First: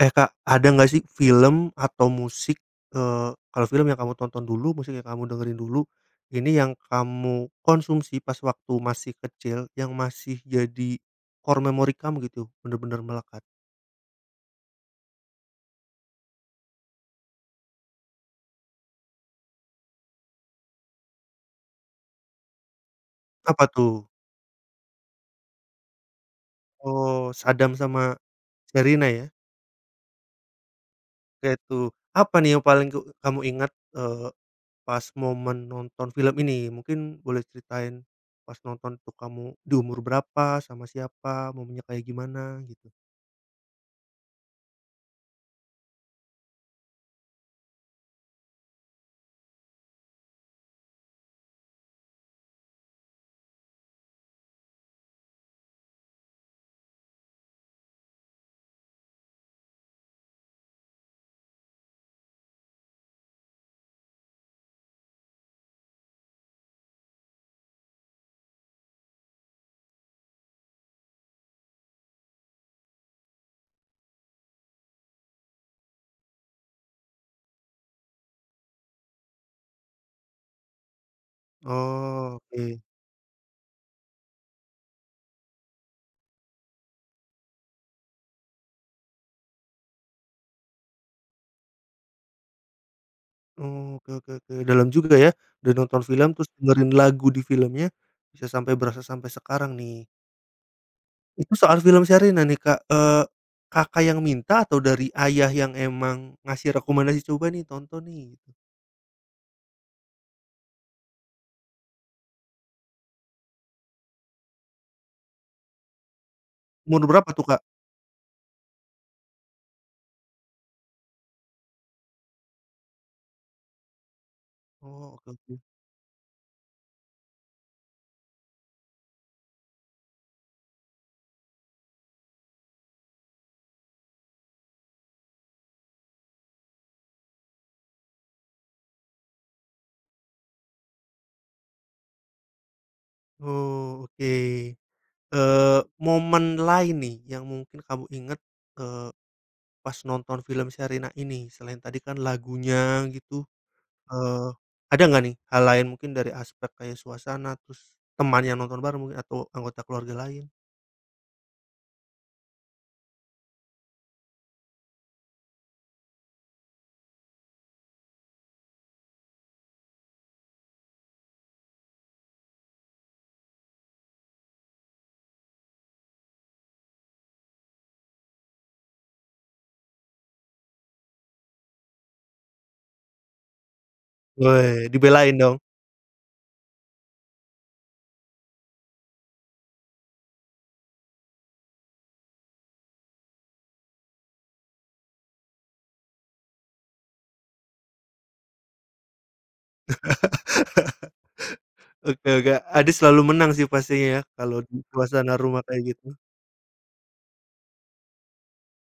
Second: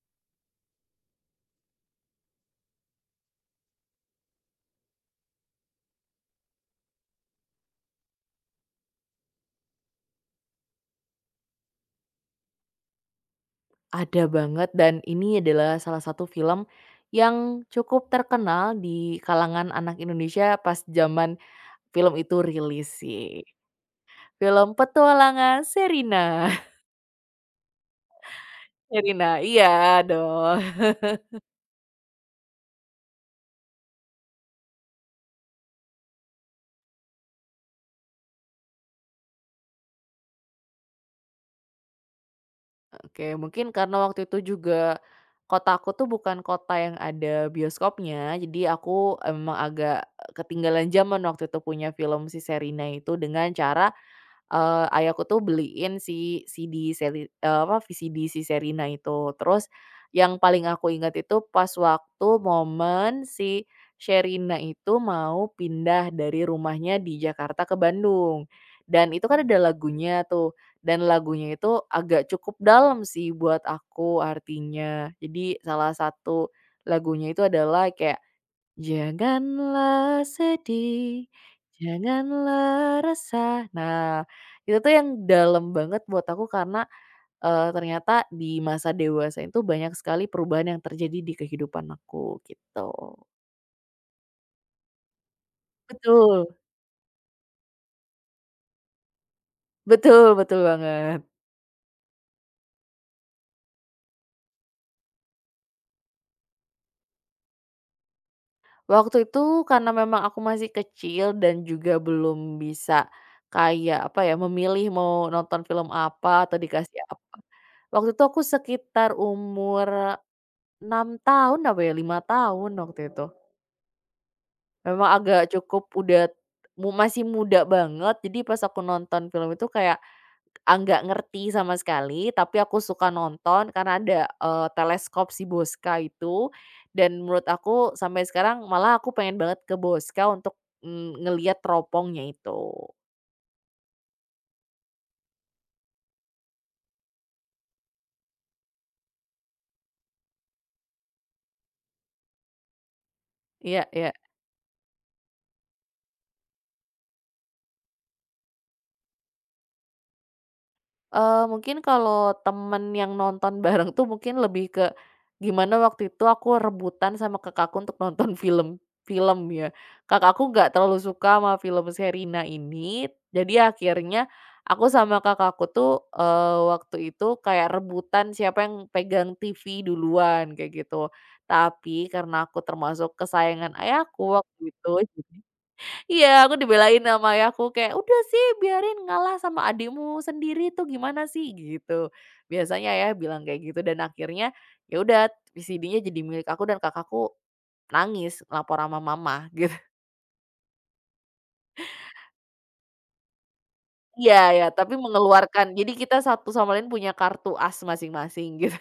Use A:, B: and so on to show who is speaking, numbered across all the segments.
A: Eh, Kak, ada nggak sih film atau musik, kalau film yang kamu tonton dulu, musik yang kamu dengerin dulu, ini yang kamu konsumsi pas waktu masih kecil, yang masih jadi core memory kamu gitu, bener-bener melekat?
B: Ada banget dan ini adalah salah satu film yang cukup terkenal di kalangan anak Indonesia pas zaman film itu rilis sih.
A: Apa tuh?
B: Film Petualangan Sherina.
A: Oh, Saddam sama Sherina ya?
B: Sherina, iya dong.
A: Oke tuh. Apa nih yang paling ke kamu ingat, pas momen nonton film ini? Mungkin boleh ceritain pas nonton tuh kamu di umur berapa, sama siapa, momennya kayak gimana gitu?
B: Oke, mungkin karena waktu itu juga kota aku tuh bukan kota yang ada bioskopnya, jadi aku emang agak ketinggalan zaman waktu itu punya film si Sherina itu dengan cara ayahku tuh beliin si CD seri apa, VCD si Sherina itu. Terus yang paling aku ingat itu pas waktu momen si Sherina itu mau pindah dari rumahnya di Jakarta ke Bandung, dan itu kan ada lagunya tuh, dan lagunya itu agak cukup dalam sih buat aku artinya. Jadi salah satu lagunya itu adalah kayak Janganlah sedih,
A: Oh, oke.
B: janganlah resah. Nah, itu tuh yang dalam banget buat aku karena, ternyata di masa dewasa itu banyak sekali perubahan yang terjadi di kehidupan aku, gitu.
A: Oke, oke, oke. Dalam juga ya, udah nonton film
B: Betul,
A: terus dengerin lagu di filmnya, bisa sampai berasa sampai sekarang nih.
B: betul betul banget.
A: Itu soal film Sherina nih, Kak, Kakak yang minta atau dari ayah yang emang ngasih rekomendasi, "Coba nih tonton nih," gitu?
B: Waktu itu karena memang aku masih kecil dan juga belum bisa kayak, apa ya, memilih mau nonton film apa atau dikasih
A: Umur berapa
B: apa.
A: tuh, Kak?
B: Waktu itu aku sekitar umur 6 tahun apa ya, 5 tahun waktu itu. Memang
A: Oh, oke
B: agak
A: oke.
B: cukup udah masih muda banget, jadi pas aku nonton film itu kayak, nggak ngerti sama sekali, tapi aku suka nonton karena ada, teleskop si Bosca itu, dan menurut aku sampai sekarang malah aku pengen banget ke Bosca untuk, ngelihat teropongnya itu.
A: Oh, oke. Momen lain nih yang mungkin kamu inget, eee, pas nonton film Sherina ini, selain tadi kan lagunya gitu?
B: Iya iya.
A: Eee, ada nggak nih hal lain mungkin dari aspek kayak suasana, terus teman yang nonton bareng mungkin atau anggota keluarga lain?
B: Mungkin kalau temen yang nonton bareng tuh mungkin lebih ke, gimana waktu itu aku rebutan sama kakakku untuk nonton film film ya. Kakakku nggak terlalu suka sama film Sherina ini, jadi akhirnya aku sama kakakku tuh, waktu itu kayak rebutan siapa yang pegang TV duluan, kayak gitu. Tapi karena aku termasuk kesayangan ayahku waktu
A: Weh,
B: itu.
A: dibelain dong.
B: Iya, aku dibelain sama ayahku kayak, "Udah sih, biarin ngalah sama adikmu sendiri tuh, gimana sih?" Gitu. Biasanya ayah bilang kayak gitu dan akhirnya ya udah CD-nya jadi milik aku dan kakakku nangis lapor sama mama gitu.
A: Oke oke, Ade selalu menang sih pastinya ya
B: Iya
A: kalau
B: ya,
A: di
B: tapi
A: suasana rumah
B: mengeluarkan
A: kayak
B: jadi
A: gitu.
B: kita satu sama lain punya kartu as masing-masing gitu.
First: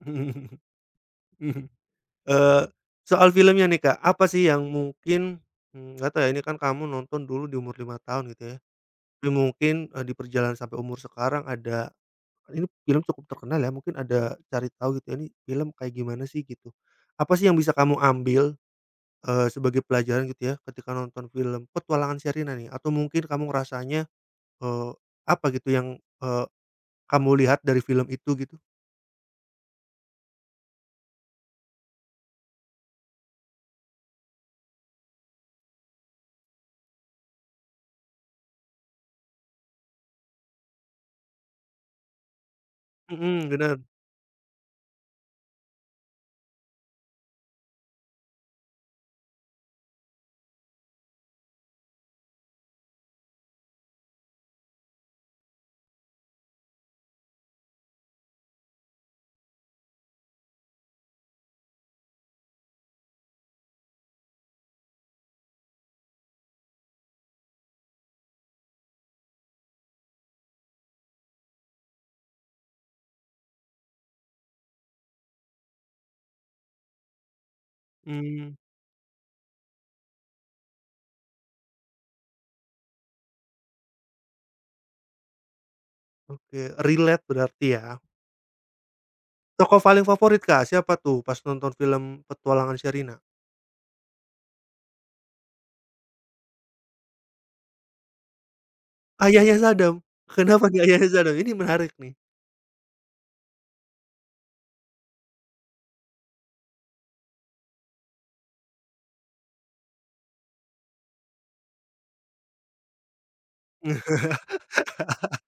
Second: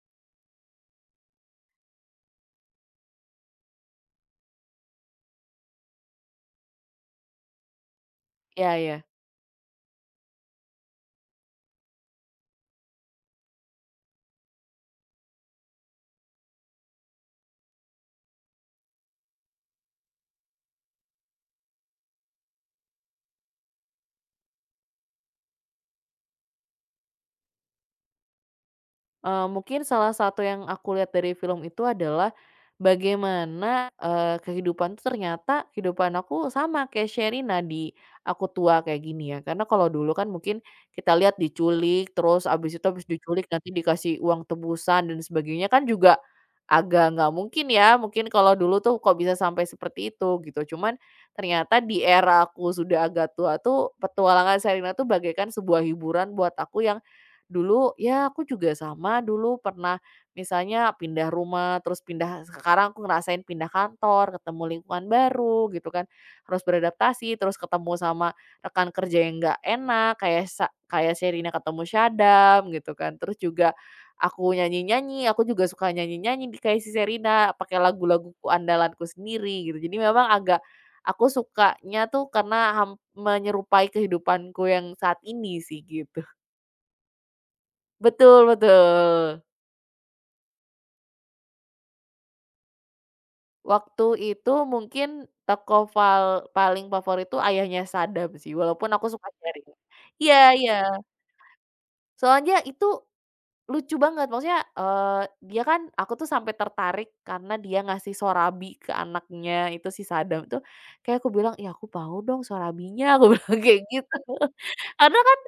A: Eee, Soal filmnya nih, Kak, apa sih yang mungkin, nggak tahu ya, ini kan kamu nonton dulu di umur 5 tahun gitu ya,
B: Iya iya.
A: tapi mungkin, di perjalanan sampai umur sekarang ada ini film cukup terkenal ya, mungkin ada cari tahu gitu ya, ini film kayak gimana sih gitu. Apa sih yang bisa kamu ambil sebagai pelajaran gitu ya ketika nonton film petualangan Sherina nih, atau mungkin kamu ngerasanya, eee, apa gitu yang, eee, kamu lihat dari film itu gitu?
B: Mungkin salah satu yang aku lihat dari film itu adalah bagaimana, kehidupan tuh ternyata kehidupan aku sama kayak Sherina di aku tua kayak gini ya. Karena kalau dulu kan mungkin kita lihat diculik, terus abis itu abis diculik
A: Mhm,
B: nanti
A: bener.
B: dikasih uang tebusan dan sebagainya kan juga agak nggak mungkin ya, mungkin kalau dulu tuh kok bisa sampai seperti itu gitu. Cuman ternyata di era aku sudah agak tua tuh, petualangan Sherina tuh bagaikan sebuah hiburan buat aku yang dulu. Ya aku juga sama, dulu pernah misalnya pindah rumah, terus pindah sekarang aku ngerasain pindah kantor, ketemu lingkungan baru gitu kan. Harus beradaptasi, terus ketemu sama rekan kerja yang nggak enak, kayak Sherina ketemu Syadam gitu kan. Terus juga aku nyanyi-nyanyi, aku juga suka nyanyi-nyanyi di kayak si Serina pakai lagu-laguku
A: Mmm,
B: andalanku sendiri gitu. Jadi memang agak aku sukanya tuh karena menyerupai kehidupanku yang saat ini sih, gitu.
A: oke, relate berarti ya.
B: Betul betul.
A: Tokoh paling favorit, Kak, siapa tuh pas nonton film petualangan Sherina?
B: Waktu itu mungkin toko paling favorit tuh ayahnya Saddam sih, walaupun aku suka
A: Ayahnya
B: jaring.
A: Saddam,
B: Iya
A: kenapa
B: iya,
A: nih ayahnya Saddam? Ini menarik nih.
B: soalnya itu lucu banget, maksudnya, dia kan, aku tuh sampai tertarik karena dia ngasih Sorabi ke anaknya itu si sadam tuh, kayak aku bilang, "Ih, aku mau dong Sorabinya," aku bilang kayak gitu. Karena kan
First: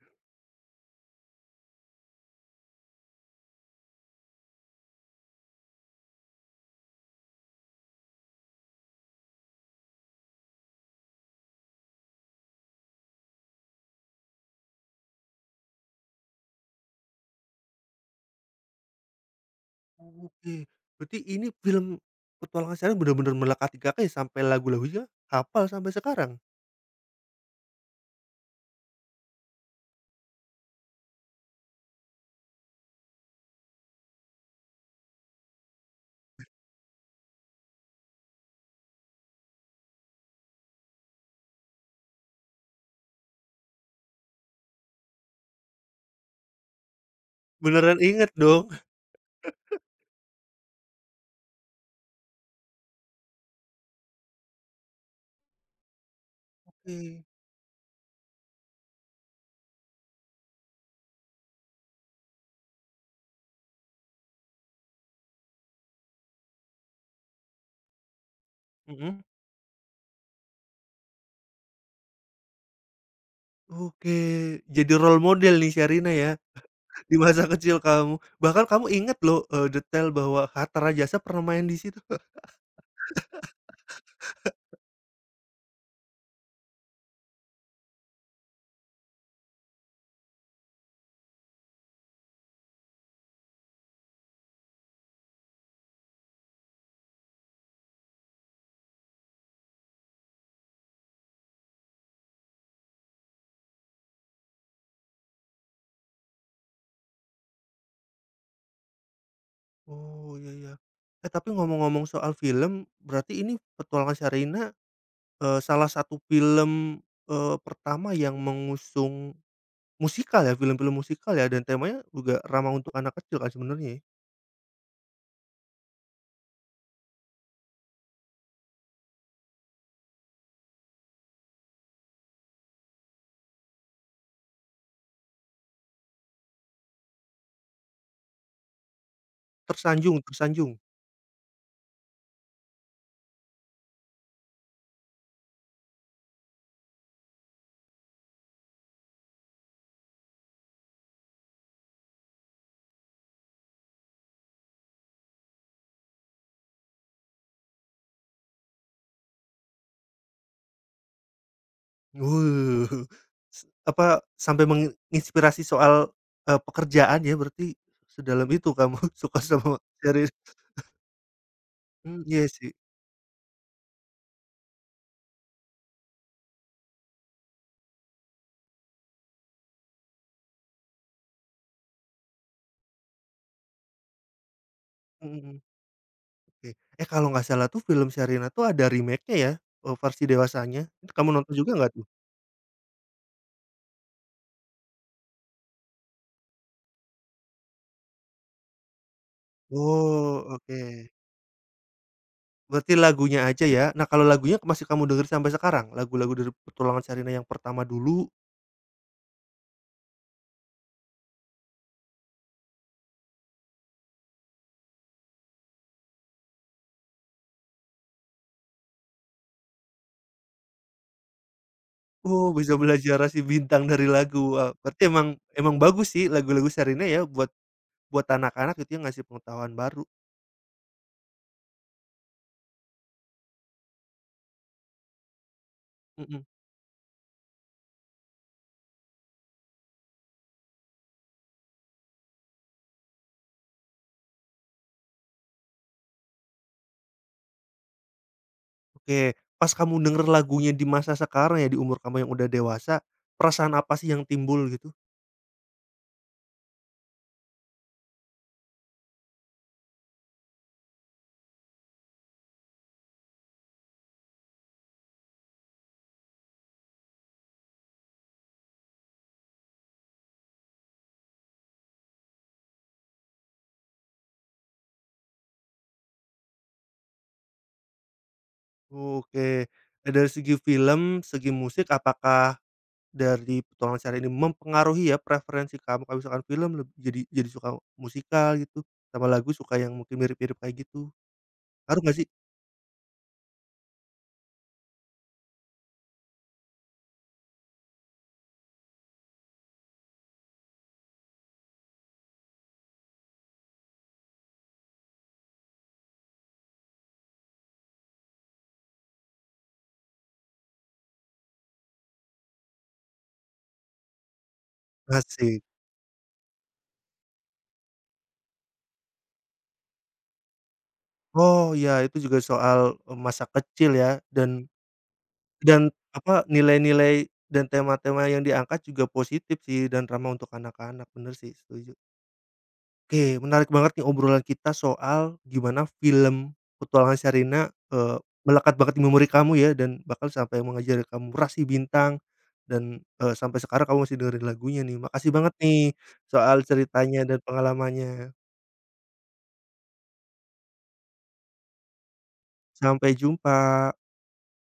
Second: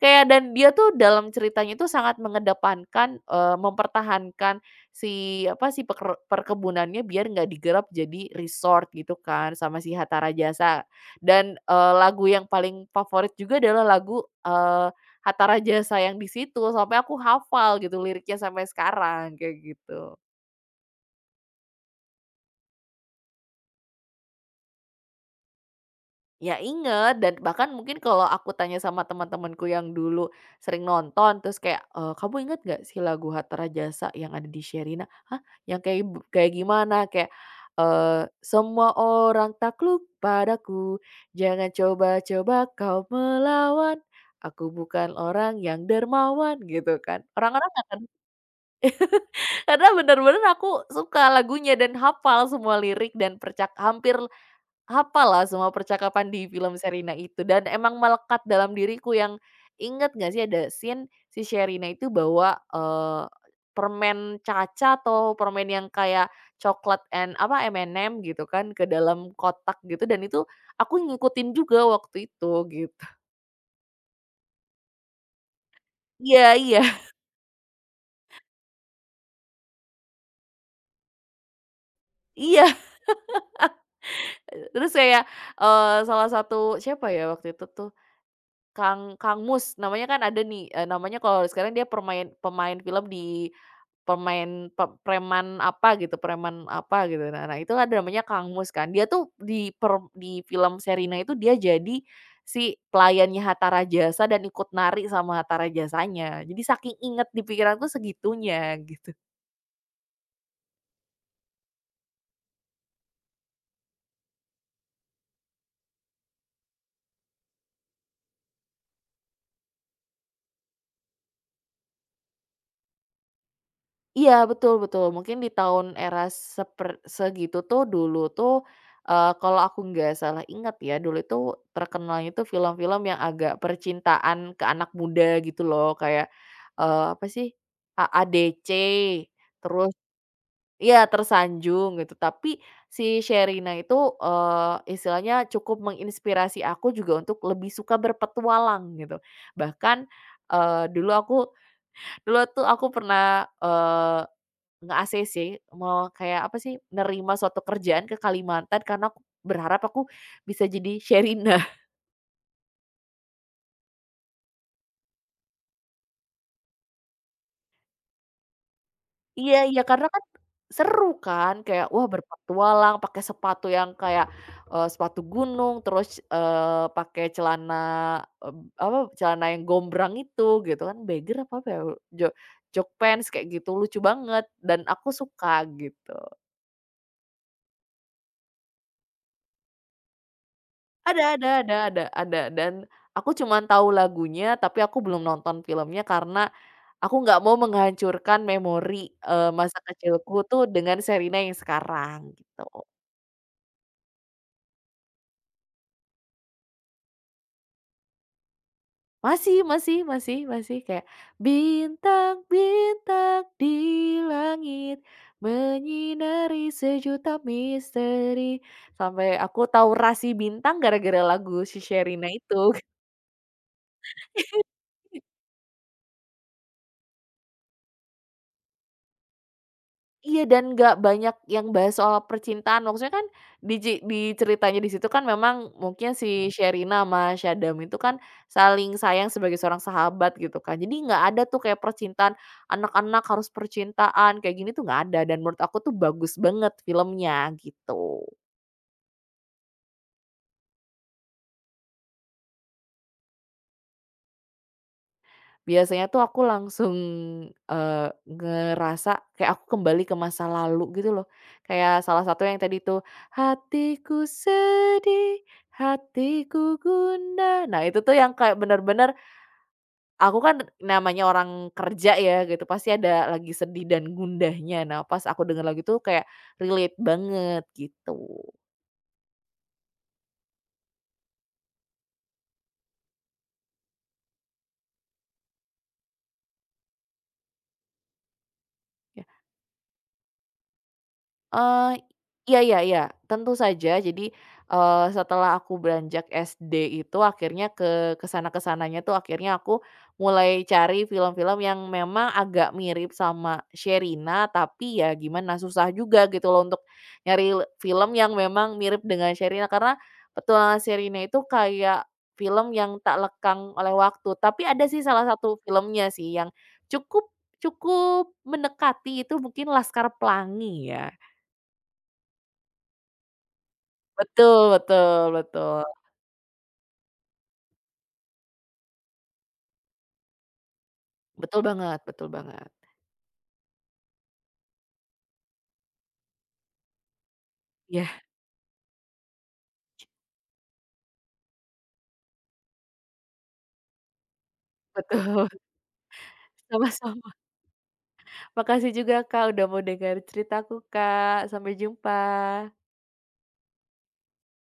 B: kayak dan dia tuh dalam ceritanya itu sangat mengedepankan, mempertahankan si apa si perkebunannya biar nggak digerap jadi resort gitu kan sama si Hatta Rajasa. Dan, lagu yang paling favorit juga adalah lagu Hatta Rajasa yang di situ, sampai aku hafal gitu liriknya sampai sekarang, kayak gitu.
A: Oke, berarti ini film petualangan Sherina bener-bener melekati Kakak ya sampai lagu-lagunya hafal sampai sekarang?
B: Ya, inget, dan bahkan mungkin kalau aku tanya sama teman-temanku yang dulu sering nonton terus kayak, "Kamu inget nggak sih lagu Hatta Rajasa yang ada di Sherina?" "Hah? Yang kayak gimana?" Kayak, "Semua orang takluk padaku, jangan coba-coba kau melawan, aku bukan orang yang dermawan." Gitu kan. Orang-orang akan.
A: Beneran inget dong?
B: Karena bener-bener aku suka lagunya dan hafal semua lirik dan hampir hafal lah semua percakapan di film Sherina
A: Oke,
B: itu, dan emang melekat dalam diriku yang inget. Nggak sih, ada scene si Sherina itu bawa, permen caca atau permen yang kayak coklat and apa, M&M gitu kan, ke
A: mhm.
B: dalam kotak gitu dan itu aku ngikutin juga waktu itu gitu.
A: Oke, jadi role model nih Sherina ya,
B: Iya iya.
A: di masa kecil kamu. Bahkan kamu inget loh, detail bahwa Hatta Rajasa pernah main di situ.
B: Iya, terus kayak, salah satu siapa ya waktu itu tuh, Kang Kang Mus, namanya kan ada nih, namanya kalau sekarang dia pemain film di pemain preman apa gitu, preman apa gitu. Nah nah itu ada namanya Kang Mus kan. Dia tuh di film Sherina itu dia jadi si pelayannya Hatta Rajasa dan ikut nari sama Hatta Rajasanya. Jadi saking inget di pikiranku segitunya gitu.
A: Oh, iya iya. Eh, tapi ngomong-ngomong soal film, berarti ini Petualangan Sherina, salah satu film, pertama yang mengusung musikal ya, film-film musikal ya, dan temanya juga ramah untuk anak kecil kan sebenarnya ya?
B: Iya, betul betul. Mungkin di tahun era segitu tuh, dulu tuh, kalau aku nggak salah ingat ya, dulu itu terkenalnya tuh film-film yang agak percintaan ke anak muda gitu loh, kayak, apa sih, AADC, terus
A: Tersanjung Tersanjung.
B: iya, Tersanjung gitu. Tapi si Sherina itu, istilahnya cukup menginspirasi aku juga untuk lebih suka berpetualang gitu. Bahkan, dulu aku, dulu tuh aku pernah, eee, Nge-AC sih, mau kayak apa sih, nerima suatu kerjaan ke Kalimantan karena aku berharap aku bisa jadi Sherina.
A: Wuh, s apa, sampai menginspirasi soal, pekerjaan ya berarti sedalam itu kamu suka
B: Iya
A: sama
B: iya, karena kan
A: series.
B: seru kan, kayak wah,
A: Mmm, iya sih,
B: berpetualang pakai sepatu yang kayak, sepatu gunung terus, pakai celana, apa, celana yang gombrang itu gitu kan, apa apa ya, jo jog pants kayak gitu, lucu banget dan aku suka
A: mhm,
B: gitu.
A: oke. Eh, kalau nggak salah tuh film Sherina tuh ada remake-nya ya, versi dewasanya. Kamu nonton juga nggak
B: Ada
A: tuh?
B: ada. Dan aku cuman tahu lagunya tapi aku belum nonton filmnya karena aku nggak mau menghancurkan memori, masa kecilku
A: Oh,
B: tuh
A: oke.
B: dengan Sherina yang sekarang gitu.
A: Berarti lagunya aja ya. Nah, kalau lagunya masih kamu dengerin sampai sekarang? Lagu-lagu dari Petualangan Sherina yang pertama dulu.
B: Masih masih masih masih kayak, bintang-bintang di langit menyinari sejuta misteri, sampai aku tahu rasi bintang gara-gara lagu si Sherina
A: Oh,
B: itu.
A: bisa belajar rasi bintang dari lagu. Wah, berarti emang emang bagus sih lagu-lagu Sherina ya buat Buat anak-anak gitu ya, ngasih pengetahuan baru,
B: Iya, dan nggak banyak yang bahas soal percintaan, maksudnya kan di ceritanya di situ kan memang mungkin
A: mhm.
B: si Sherina sama Syadam itu kan saling sayang sebagai seorang sahabat gitu kan, jadi nggak ada tuh kayak percintaan, anak-anak harus percintaan kayak gini tuh nggak ada, dan menurut aku tuh bagus banget filmnya, gitu.
A: Oke, pas kamu denger lagunya di masa sekarang ya, di umur kamu yang udah dewasa, perasaan apa sih yang timbul gitu?
B: Biasanya tuh aku langsung, ngerasa kayak aku kembali ke masa lalu gitu loh. Kayak salah satu yang tadi tuh, "Hatiku sedih, hatiku gundah." Nah itu tuh yang kayak bener-bener, aku kan namanya orang kerja ya gitu, pasti ada lagi sedih dan gundahnya. Nah pas aku denger lagu tuh kayak relate banget gitu.
A: Oke, dari segi film, segi musik, apakah dari Petualangan Sejarah ini mempengaruhi ya preferensi kamu? Kalau misalkan film leb jadi suka musikal gitu, sama lagu suka yang mungkin mirip-mirip kayak gitu, ngaruh
B: Eee,
A: nggak sih?
B: iya iya iya, tentu saja. Jadi, setelah aku beranjak SD itu akhirnya ke sana ke sananya tuh akhirnya aku mulai cari film-film yang memang agak mirip sama Sherina, tapi ya gimana, susah juga gitu loh untuk nyari film yang memang mirip dengan Sherina. Karena Petualangan Sherina itu kayak film yang tak lekang oleh waktu. Tapi ada sih salah satu
A: Asik.
B: filmnya sih yang cukup cukup mendekati, itu mungkin Laskar Pelangi ya.
A: Oh, iya, itu juga soal, masa kecil ya
B: Betul betul betul.
A: dan apa, nilai-nilai dan tema-tema yang diangkat juga positif sih dan ramah untuk anak-anak, bener sih,
B: Betul
A: setuju.
B: banget betul banget.
A: Oke, menarik banget nih obrolan kita soal gimana film Petualangan Sherina, eee,
B: Iya
A: melekat banget di memori kamu ya dan bahkan sampai mengajari kamu rasi bintang dan, sampai sekarang kamu masih dengerin lagunya nih. Makasih
B: betul.
A: banget nih soal ceritanya
B: Sama-sama.
A: dan pengalamannya.
B: Makasih juga Kak, udah mau dengar ceritaku Kak, sampai jumpa.
A: Sampai jumpa.